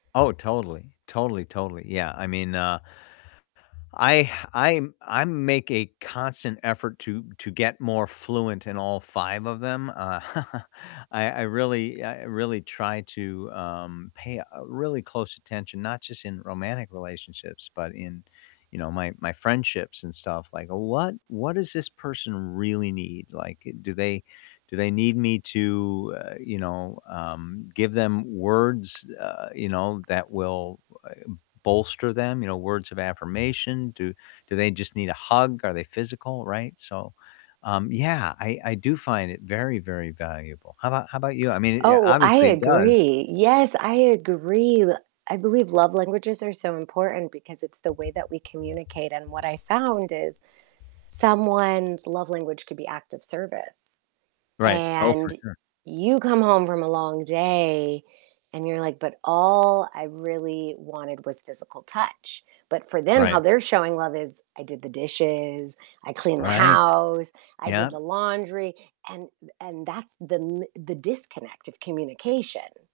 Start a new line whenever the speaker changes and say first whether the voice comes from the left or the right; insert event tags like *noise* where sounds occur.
left: Oh, totally. Totally, totally, yeah, I mean, uh, I I I make a constant effort to to get more fluent in all 5 of them, uh, *chuckles* I I really I really try to, um, pay, uh, really close attention, not just in romantic relationships, but in, you know, my my friendships and stuff, like, "What what does this person really need?" Like, do they do they need me to, uh, you know, um, give them words, uh, you know, that will u e bolster them? You know, words of affirmation? Do do they just need a hug? Are they physical, right? So, um, yeah, I I do find it very, very valuable. How about how about you? I mean, y a
right: Oh, I
left: obviously it does.
right: agree. Yes, I agree. I believe love languages are so important because it's the way that we communicate, and what I found is someone's love language could be act of service,
left: Right. Oh, for
right: and
left: sure.
right: you come home from a long day and you're like, "But all I really wanted was physical touch." But for them, how
left: Right.
right: they're showing love is, "I did the dishes, I cleaned the
left: Right.
right: house, I did
left: Yep.
right: the laundry" and and that's the m the disconnect of communication.